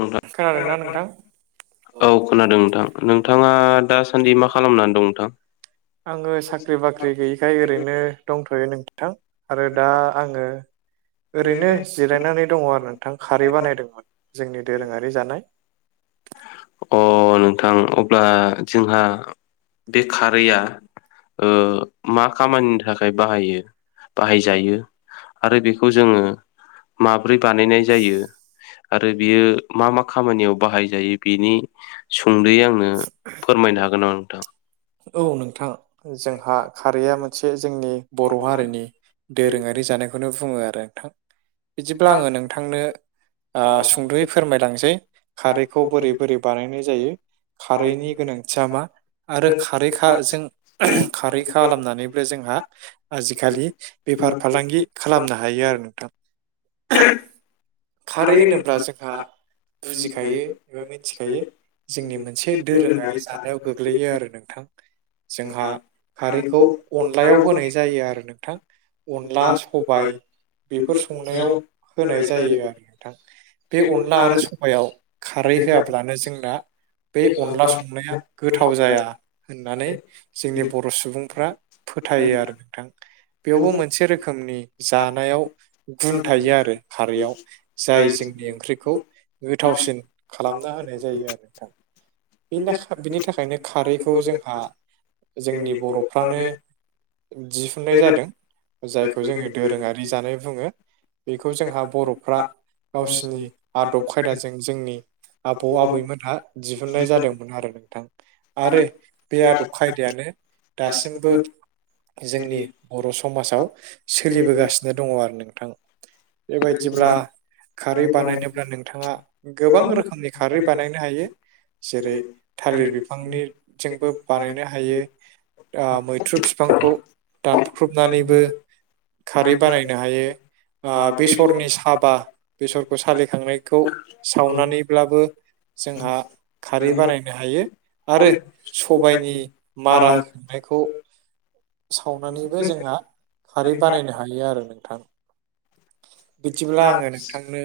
नोंथां खोनादोंना नोंथां? औ खोनादों नोंथां नोंथाङा दासान्दि मा खालामनानै दं नोंथां? आङो साख्रि बाख्रि गैयिखाय ओरैनो दंथ'यो नों थां आरो दा आङो ओरैनो जिरायनानै दङ आरो नोंथां खारै बानायदोंमोन जोंनि दोरोङारि जानाय अ नोंथां अब्ला जोंहा बे खारैया ओ मा खामानिनि थाखाय बाहायो बाहायजायो आरो बेखौ जोङो माब्रै बानायनाय जायो आरो बियो मा मा खामानियाव बाहायजायो बिनि सुंद'यै आंनो फोरमायनो हागोन आरो नोंथां? औ नोंथां जोंहा खारैया मोनसे जोंनि बर' हारिनि दोरोङारि जानायखौनो बुङो आरो नोंथां बिदिब्ला आङो नोंथांनो ओ सुंद'यै फोरमायलांनोसै खारैखौ बोरै बोरै बानायनाय जायो खारैनि गोनांथिया मा आरो खारै खा जों खारै खालामनानैबो जोंहा आजिखालि बेफार फालांगि खालामनो हायो आरो नोंथां। [inaudible] खारै होनोब्ला जोंहा बुजिखायो एबा मिथिखायो। जोंनि मोनसे दोरोङारि जानायाव गोग्लैयो आरो नोंथां। जोंहा खारैखौ अनलायाव होनाय जायो आरो नोंथां। अनला सबाइ बेफोर संनायाव होनाय जायो आ नोंथां बे अनला आरो साबाइयाव खारै होआब्लानो जोंना बे अनला संनाया गोथाव जाया। होननानै जोंनि बर' सुबुंफ्रा फोथायो आरो नोंथां। बेयावबो मोनसे रोखोमनि जानायाव गुन थायो आरो खारैयाव। जाय जोंनि ओंख्रिखौ गोथावसिन खालामना होनाय जायो आरो नोंथां। बिनि दा बिनि थाखायनो खारैखौ जोंहा जोंनि बर'फ्रानो दिहुननाय जादों। जायखौ जोङो दोरोङारि जानाय बुङो बेखौ जोंहा बर'फ्रा गावसिनि आदब खायदाजों जोंनि आबौ आबैमोनहा दिहुननाय जादोंमोन आरो नोंथां। आरो बे आदब खायदायानो दासिमबो जोंनि बर' स समाजाव सोलिबोगासिनो दंङो आरो नोंथां बेबायदिब्ला खारै बानायनोब्ला नोंथांङा गोबां रोखोमनि खारै बानायनो हायो जेरै थालिर बिफांनिजोंबो बानायनो हायो। मैथ्रु बिफांखौ दानख्रबनानैबो खारै बानायनो हायो बेसरनि साबा बेसरखौ सालिखांनायखौ सावनानैब्लाबो जोंहा खारै बानायनो हायो आरो सबायनि मारा संनायखौ सावनानैबो जोंहा खारै बानायनो हायो आरो नोंथां बिदिब्ला आंङो नोंथांनो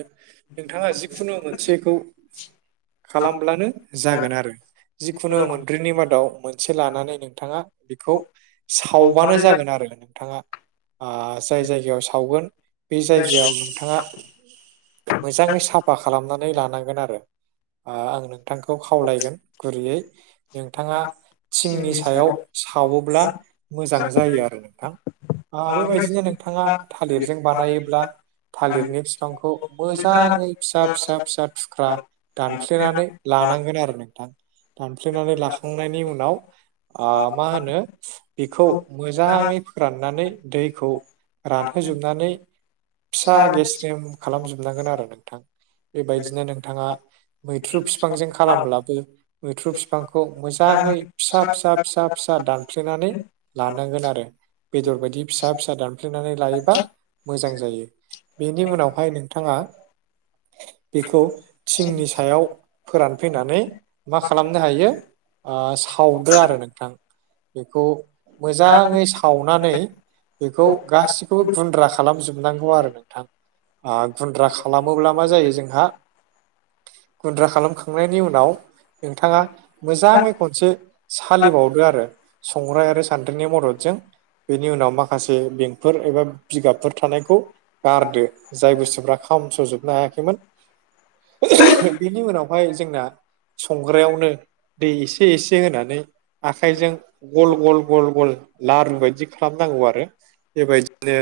नोंथांङा जिखुनु मोनसेखौ खालामब्लानो जागोन आरो जिखुनु मोनब्रैनि मादाव मोनसे लानानै नोंथांङा बेखौ सावबानो जागोन आरो नोंथांङा ओ जाय जायगायाव सावगोन बे जायगायाव नोंथांङा मोजाङै सा फा खालामनानै लानांगोन आरो ओ आं नोंथांखौ खावलायगोन गुरैयै नोंथांङा थिंनि सायाव सावोब्ला मोजां जायो आरो नोंथां आरो बायदिनो नोंथांङा थालिरजों बानायोब्ला थालिरनि बिफांखौ मोजांङै फिसा फिसा फिसा थुख्रा दानफ्लेनानै लानांगोन आरो नोंथां दानफ्लेनानै लाखांनायनि उनाव ओ मा होनो बेखौ मोजांङै फोराननानै दैखौ रानहोजोबनानै फिसा गेस्रेम खालामफिननागोन आरो नोंथां बेबायदिनो नोंथाङा मैथ्रु बिफांजों खालामब्लाबा बै मैथ्रु बिफांखौ मोजांङै फिसा फिसा फिसा फिसा दान फ्लेनानै लानांगोन आरो बेदर बायदि फिसा फिसा दानफ्लेनानै लायोबा मोजां जायो बेनि उनाव आरो नोंथांङा बेखौ थिंनि सायाव फोरानफैनानै मा खालामनो हायो। ओ सावदो आरो नोंथां बेखौ मोजांङै साव नानै बेखौ गासिखौबो गुन्द्रा खालामजोबनांगौ आरो नोंथां ओ गुन्द्रा खालामोब्ला मा जायो जोंहा गुन्द्रा खालामखांनायनि उनाव नोंथांङा मोजांङै खनसे सालिबावदो आरो संग्राय आरो सान्द्रिनि मददजों बेनि उनाव माखासे बेंकफोर एबा बिगाबफोर थानायखौ गारदो जाय बुस्थुफ्रा खामस्र' जोबनो हायाखैमोन बेनि उनावहाय जोंना संग्रायावनो दै एसे एसे होनानै आखाइजों गल गल गल गल लारु बायदि खालामनांगौ आरो बेबायदिनो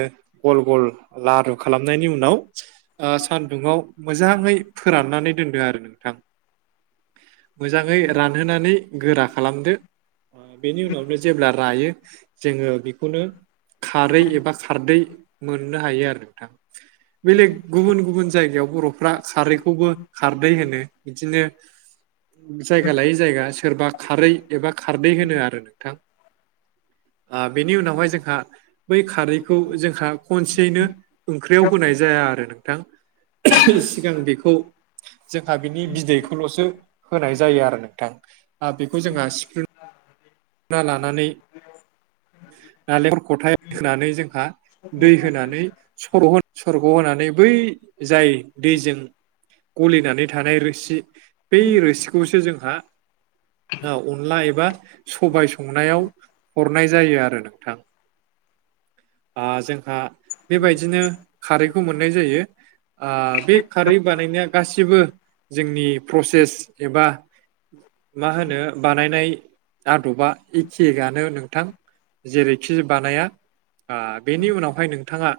गल गल लारु खालाम नायनि उनाव ओ सान्दुंङाव मोजांङै फोराननानै दोनदों आरो नोंथां मोजांङै रानहोनानै गोरा खालामदो। ओ बेनि उनावनो जेब्ला रायो जोंङो बेखौनो खारै एबा खारदै मोननो हायो आरो नोंथां बेलेग गुबुन गुबुन जायगायाव बर'फ्रा खारैखौबो खारदै होनो बिदिनो जायगा लायै जायगा सोरबा खारै एबा खारदै होनो आरो नोंथां ओ बेनि उनावहाय जोंहा बै खारैखौ जोंहा खनसेयैनो ओंख्रियाव होनाय जाया आरो नोंथां सिगां बेखौ जोंहा बिनि बिदैखौल'सो होनाय जायो आरो नोंथां ओ बेखौ जोंहा सिफ्रु ना लानानै नालेंखर खथायाव होनानै जोंहा दै होनानै सर'गोन सरग' होनानै बै जाय दैजों गलिनानै थानाय रोसि बै रोसिखौसो जोंहा अनला एबा सबाइ संनायाव हरनाय जायो आरो नोंथां ओ जोंहा बेबायदिनो खारैखौ मोननाय जायो ओ बे खारै बानायनाया गासिबो जोंनि प्रसेस एबा मा होनो बानायनाय आदबा एखेयानो नोंथां जेरैखि बानाया ओ बेनि उनावहाय नोंथाङा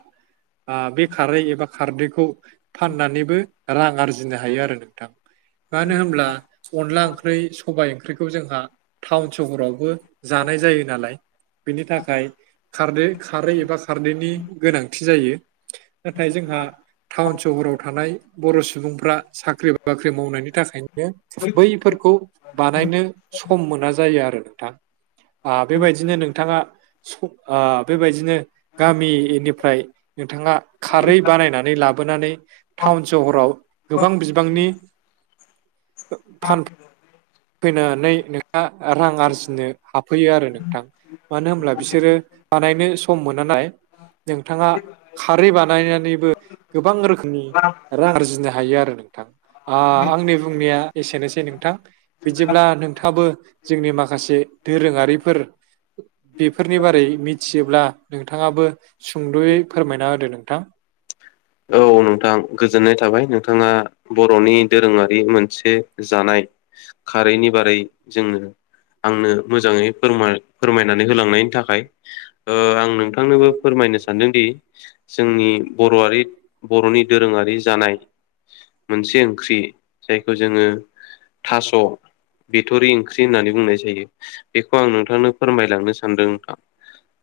ओ बे खारै एबा खारदैखौ फाननानैबो रां आरजिनो हायो आरो नोंथां मानो होनब्ला अनला ओंख्रि सबायाइ ओंख्रिखौ जोंहा टाउन सहरावबो जानाय जायो नालाय बेनि थाखाय खारदै खारै एबा खारदैनि गोनांथि जायो नाथाय जोंहा टाउन सहराव थानाय बर' सुबुंफ्रा साख्रि बाख्रि मावनायनि थाखायनो बैफोरखौ बानायनो सम मोना जायो आरो नोंथां बेबायदिनो नोंथाङा बेबायदिनो गामिनिफ्राय नोंथाङा खारै बानायनानै लाबोनानै टाउन सहराव गोबां बिबांनि आ फैनानै नोंहा रां आरजिनो हाब फैयो आरो नोंथां मानो होनब्ला बिसोरो बानायनो सम मोन नाय नोंथाङा खारै बानायनानैबो गोबां रोखोमनि रां आर्जिनो हायो आरो नोंथां आंनि बुंनाया एसेनोसै नोंथां बिदिब्ला नोंथाबो जोंनि माखासे दोरोङारिफोर बेफोरनि बारै मिथियोब्ला नोंथाङाबो सुंद'यै फोरमायना होदो नोंथां औ नोंथां गोजोननाय थाबाय नोंथाङा बर'नि दोरोङारि मोनसे जानाय खारैनि बारै जोङो आंनो मोजाङै फोर फोरमायनानै होलांनायनि थाखाय आं नों नोंथांनोबो फोरमायनो सानदोंदि जोंनि बर'आारि बर'नि दोरोङारि जानाय मोनसे ओंख्रि जायखौ जोङो थास' बिथ'रि ओंख्रि होननानै बुंनाय जायो बेखौ आं नोंथांनो फोरमायलांनो सानदों नोंथां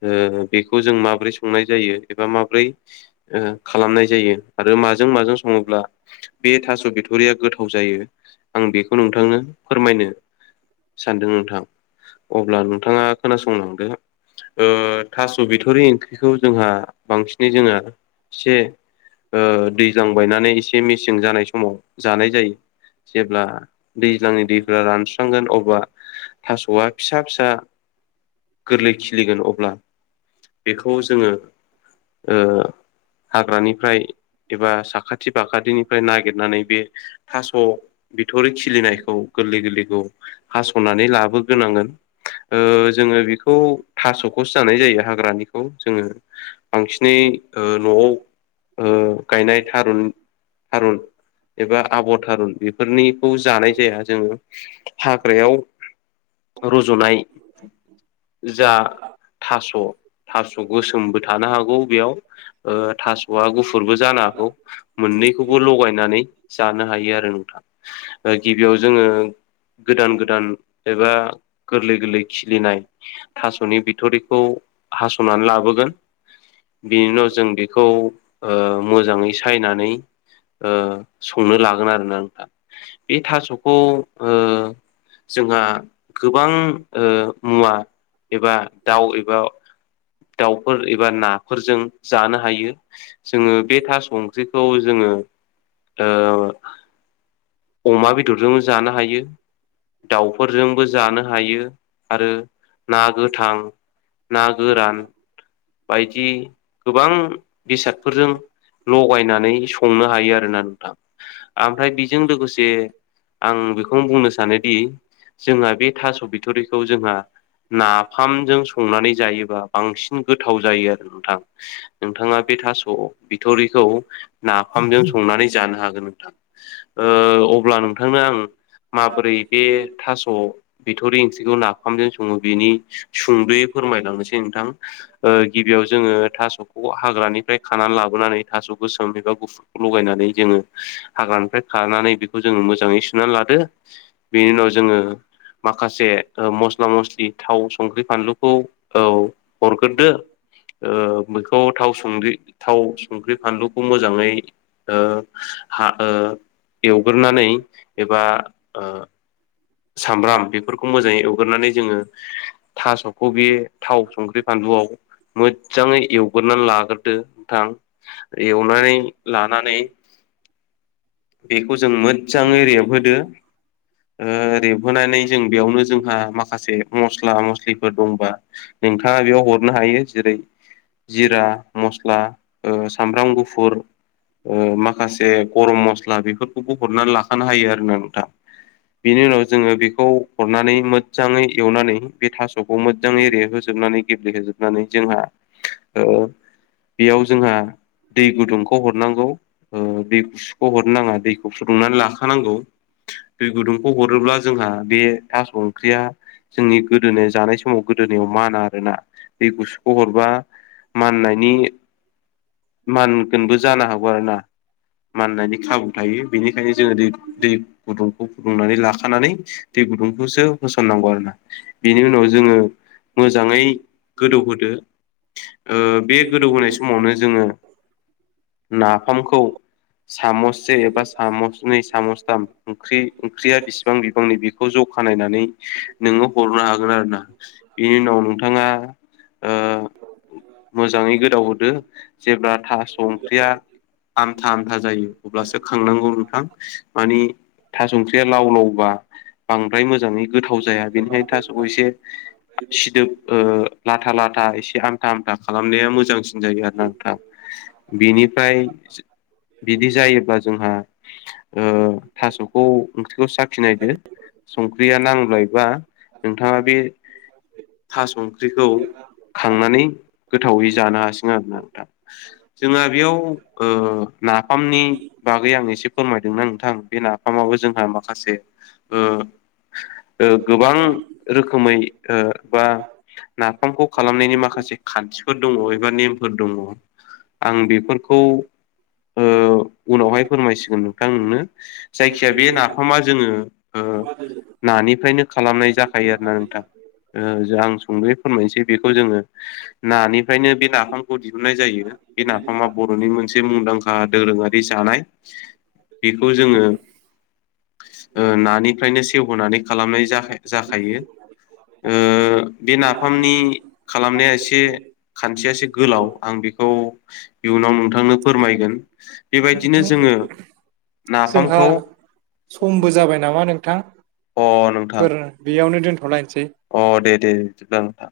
ओ बेखौ जों माबोरै संनाय जायो एबा माबोरै खालामनाय जायो आरो माजों माजों सङोब्ला बे थास' बिथरिया गोथाव जायो आं बेखौ नोंथांनो फोरमायनो सानदों नोंथां अब्ला नोंथाङा खोनासंलांदो ओ थास' बिथ'रि ओंख्रिखौ जोंहा बांसिनै जोङो एसे ओ दैज्लां बायनानै एसे मेसें जानाय समाव जानाय जायो जेब्ला दैज्लांनि दैफ रानस्रांगोन अब्ला थास'आ फिसा फिसा गोरलै खिलिगोन अब्ला बेखौ जोङो हाग्रानिफ्राय एबा साखाथि फाखाथिनिफ्राय नागिरनानै बे थास' बिथरि खिलिनायखौ गोरलै गोरलैखौ हास'नानै लाबोग्रोनांगोन ओ जोङो बेखौ थास'खौसो जानाय जायो हाग्रानिखौ जोङो बांसिनै न'आव गायनाय थारुन थारुन एबा आबर थारुन बेफोरनिखौ जानाय जाया जोङो हाग्रायाव रज'नाय जा थास' थास' गोसोमबो थानो हागौ बेयाव थास'आ गुफुरबो जानो हागौ मोननैखौबो लगायनानै जानो हायो आरो नोंथां गिबियाव जोङो गोदान गोदान एबा गोरलै गोरलै खिलिनाय थास'नि बिथरिखौ हास'नानै लाबोगोन बिनि उनाव जों बेखौ मोजाङै सायनानै ओ संनो लागोन आरोना नोंथां। बे थास'खौ ओ जोंहा गोबां मुवा एबा दाउ एबा दाउफोर एबा नाफोरजों जानो हायो जोङो। बे थास ओंख्रिखौ जोङो ओ अमा बेदरजोंबो जानो हायो। दाउफोरजोंबो जानो हायो आरो ना गोथां ना गोरान। बायदि गोबां बेसादफोरजों लगायनानै संनो हायो आरोना नोंथां ओमफ्राय बेजों लोगोसे आं बेखौनो बुंनो सानोदि जोंहा बे थास' बिथरिखौ जोंहा नाफामजों संनानै जायोबा बांसिन गोथाव जायो आरो नोंथां। नोंथाङा बे थास' बिथरिखौ नाफामजों संनानै जानो हागोन नोंथां। ओ अब्ला नोंथांनो आं माबोरै बे थास' बिथरि ओंख्रिखौ नाफामजों सङो बेनि सुंद'यै फोरमायलांनोसै नोंथां गिबियाव जोङो थास'खौ हाग्रानिफ्राय खानानै लाबोनानै थास' गोसोम एबा गुफुरखौ लगायनानै जोङो हाग्रानिफ्राय खानानै बेखौ जोङ मोजाङै सुनानै लादो बेनि उनाव जोङो माखासे मस्ला मस्लि थाव संख्रि फानलुखौ औ होग्रोदो ओ बेखौ थाव संख्रि थाव संख्रि फानलुखौ मोजाङै एवग्रोनानै एबा सामब्राम बेफोरखौ मोजाङै एवगोरनानै जोङो थास'खौ बियो थाव संख्रि फानलुआव मोजाङै एवगोरानै लाग्रोदो नोंथां। एवनानै लानानै बेखौ जों मोजाङै रेबहोदो रेबहोनानै जों बेयावनो जोंहा माखासे मस्ला मस्लिफोर दंबा नोंथाङा बेयाव हरनो हायो। जेरै जिरा मस्ला सामब्राम गुफुर माखासे गरम मस्ला बेफोरखौबो हरनानै लाखानो हायो आरो ना नोंथां। बेनि उनाव जोङो बेखौ हरनानै मोजाङै एवनानै बे थास'खौ मोजाङै रैहोजोबनानै गेब्लेहोजोबनानै जोंहा बेयाव जोंहा दै गुदुंखौ हरनांगौ। दैखौ सुख' हरनो नाङा दैखौ फुदुंनानै लाखानांगौ दै गुदुं खौ हरोब्ला जोंहा बे थास' ओंख्रिया जोंनि गोदोनि जानाय समाव गोदोनि अमा ना आरोना दै गुसुखौ हरबा माननायनि मानगोनबो जानो हागौ आरो ना। माननायनि खाबु थायो बेनिखायनो जोङो दै दै गुदुंखौ नानै लाखानानै दै गुदुंखौसो होसननांगौ आरो ना। बेनि उनाव जोङो मोजाङै गोदौहोदो। ओ बे गोदौहोनाय समावनो जोङो नाफामखौ सामससे एबा सामसनै सामसथाम ओंख्रि ओंख्रिया बिसिबां बिबांनि बेखौ जखानायनानै नोङो हरनो हागोन आरोना बेनि उनाव नोंथाङा ओ मोजाङै गोदौ होदो। जेब्ला थास' ओंख्रिया आमथा आमथा जायो अब्लासो खांनांगौ नोंथां। माने थास ओंख्रिया लाव लावबा बांद्राय मोजाङै गोथाव जाया बेनिखायनो थासखौ एसे सिदोब लाथा लाथा एसे आमथा आमथा खालामनाया मोजांसिन। जायो आरोना नोंथां। बिनिफ्राय बिदि जायोब्ला जोंहा ओ थास'खौ ओंख्रिखौ साखिनायदो संख्रिया नांलायबा नोंथाङा बे थास ओंख्रिख खांनानै गोथावै जानो हासिगोन आरोना दा जोंहा बेयाव नाफामनि बागै आं एसे फोरमायदोंना नोंथां बे नाफामाबो जोंहा माखासे गोबां रोखोमै बा नाफामखौ खालामनायनि माखासे खान्थिफोर दंङो एबा नेमफोर दंङो आं बेफोरखौ उनावहाय फोरमायसिगोन नोंथां नोंनो जायखिजाया बे नाफामा जोंङो नानिफ्रायनो खालामनाय जाखायो आरो ना नोंथां ओ आं सुंदयै फोरमायनोसै बेखौ जोंङो नानिफ्रायनो बे नाफामखौ दिहुननाय जायो बे नाफामा बर'नि मोनसे जे मुंदांखा दोरोंङारि जानाय बेखौ जोंङो नानिफ्रायनो सेवहोनानै खालामनाय जाखायो ओम बे नाफामनि खालामनाया एसे खानथिया एसे गोलाव आं बेखौ इयुनाव नोंथांनो फोरमायगोन बेबायदिनो जोंङो जोंहा समबो जाबाय नामा अ नोंथां नोंथांफोर बेयावनो दोनथ'लायसै अ दे दे जागोन नोंथां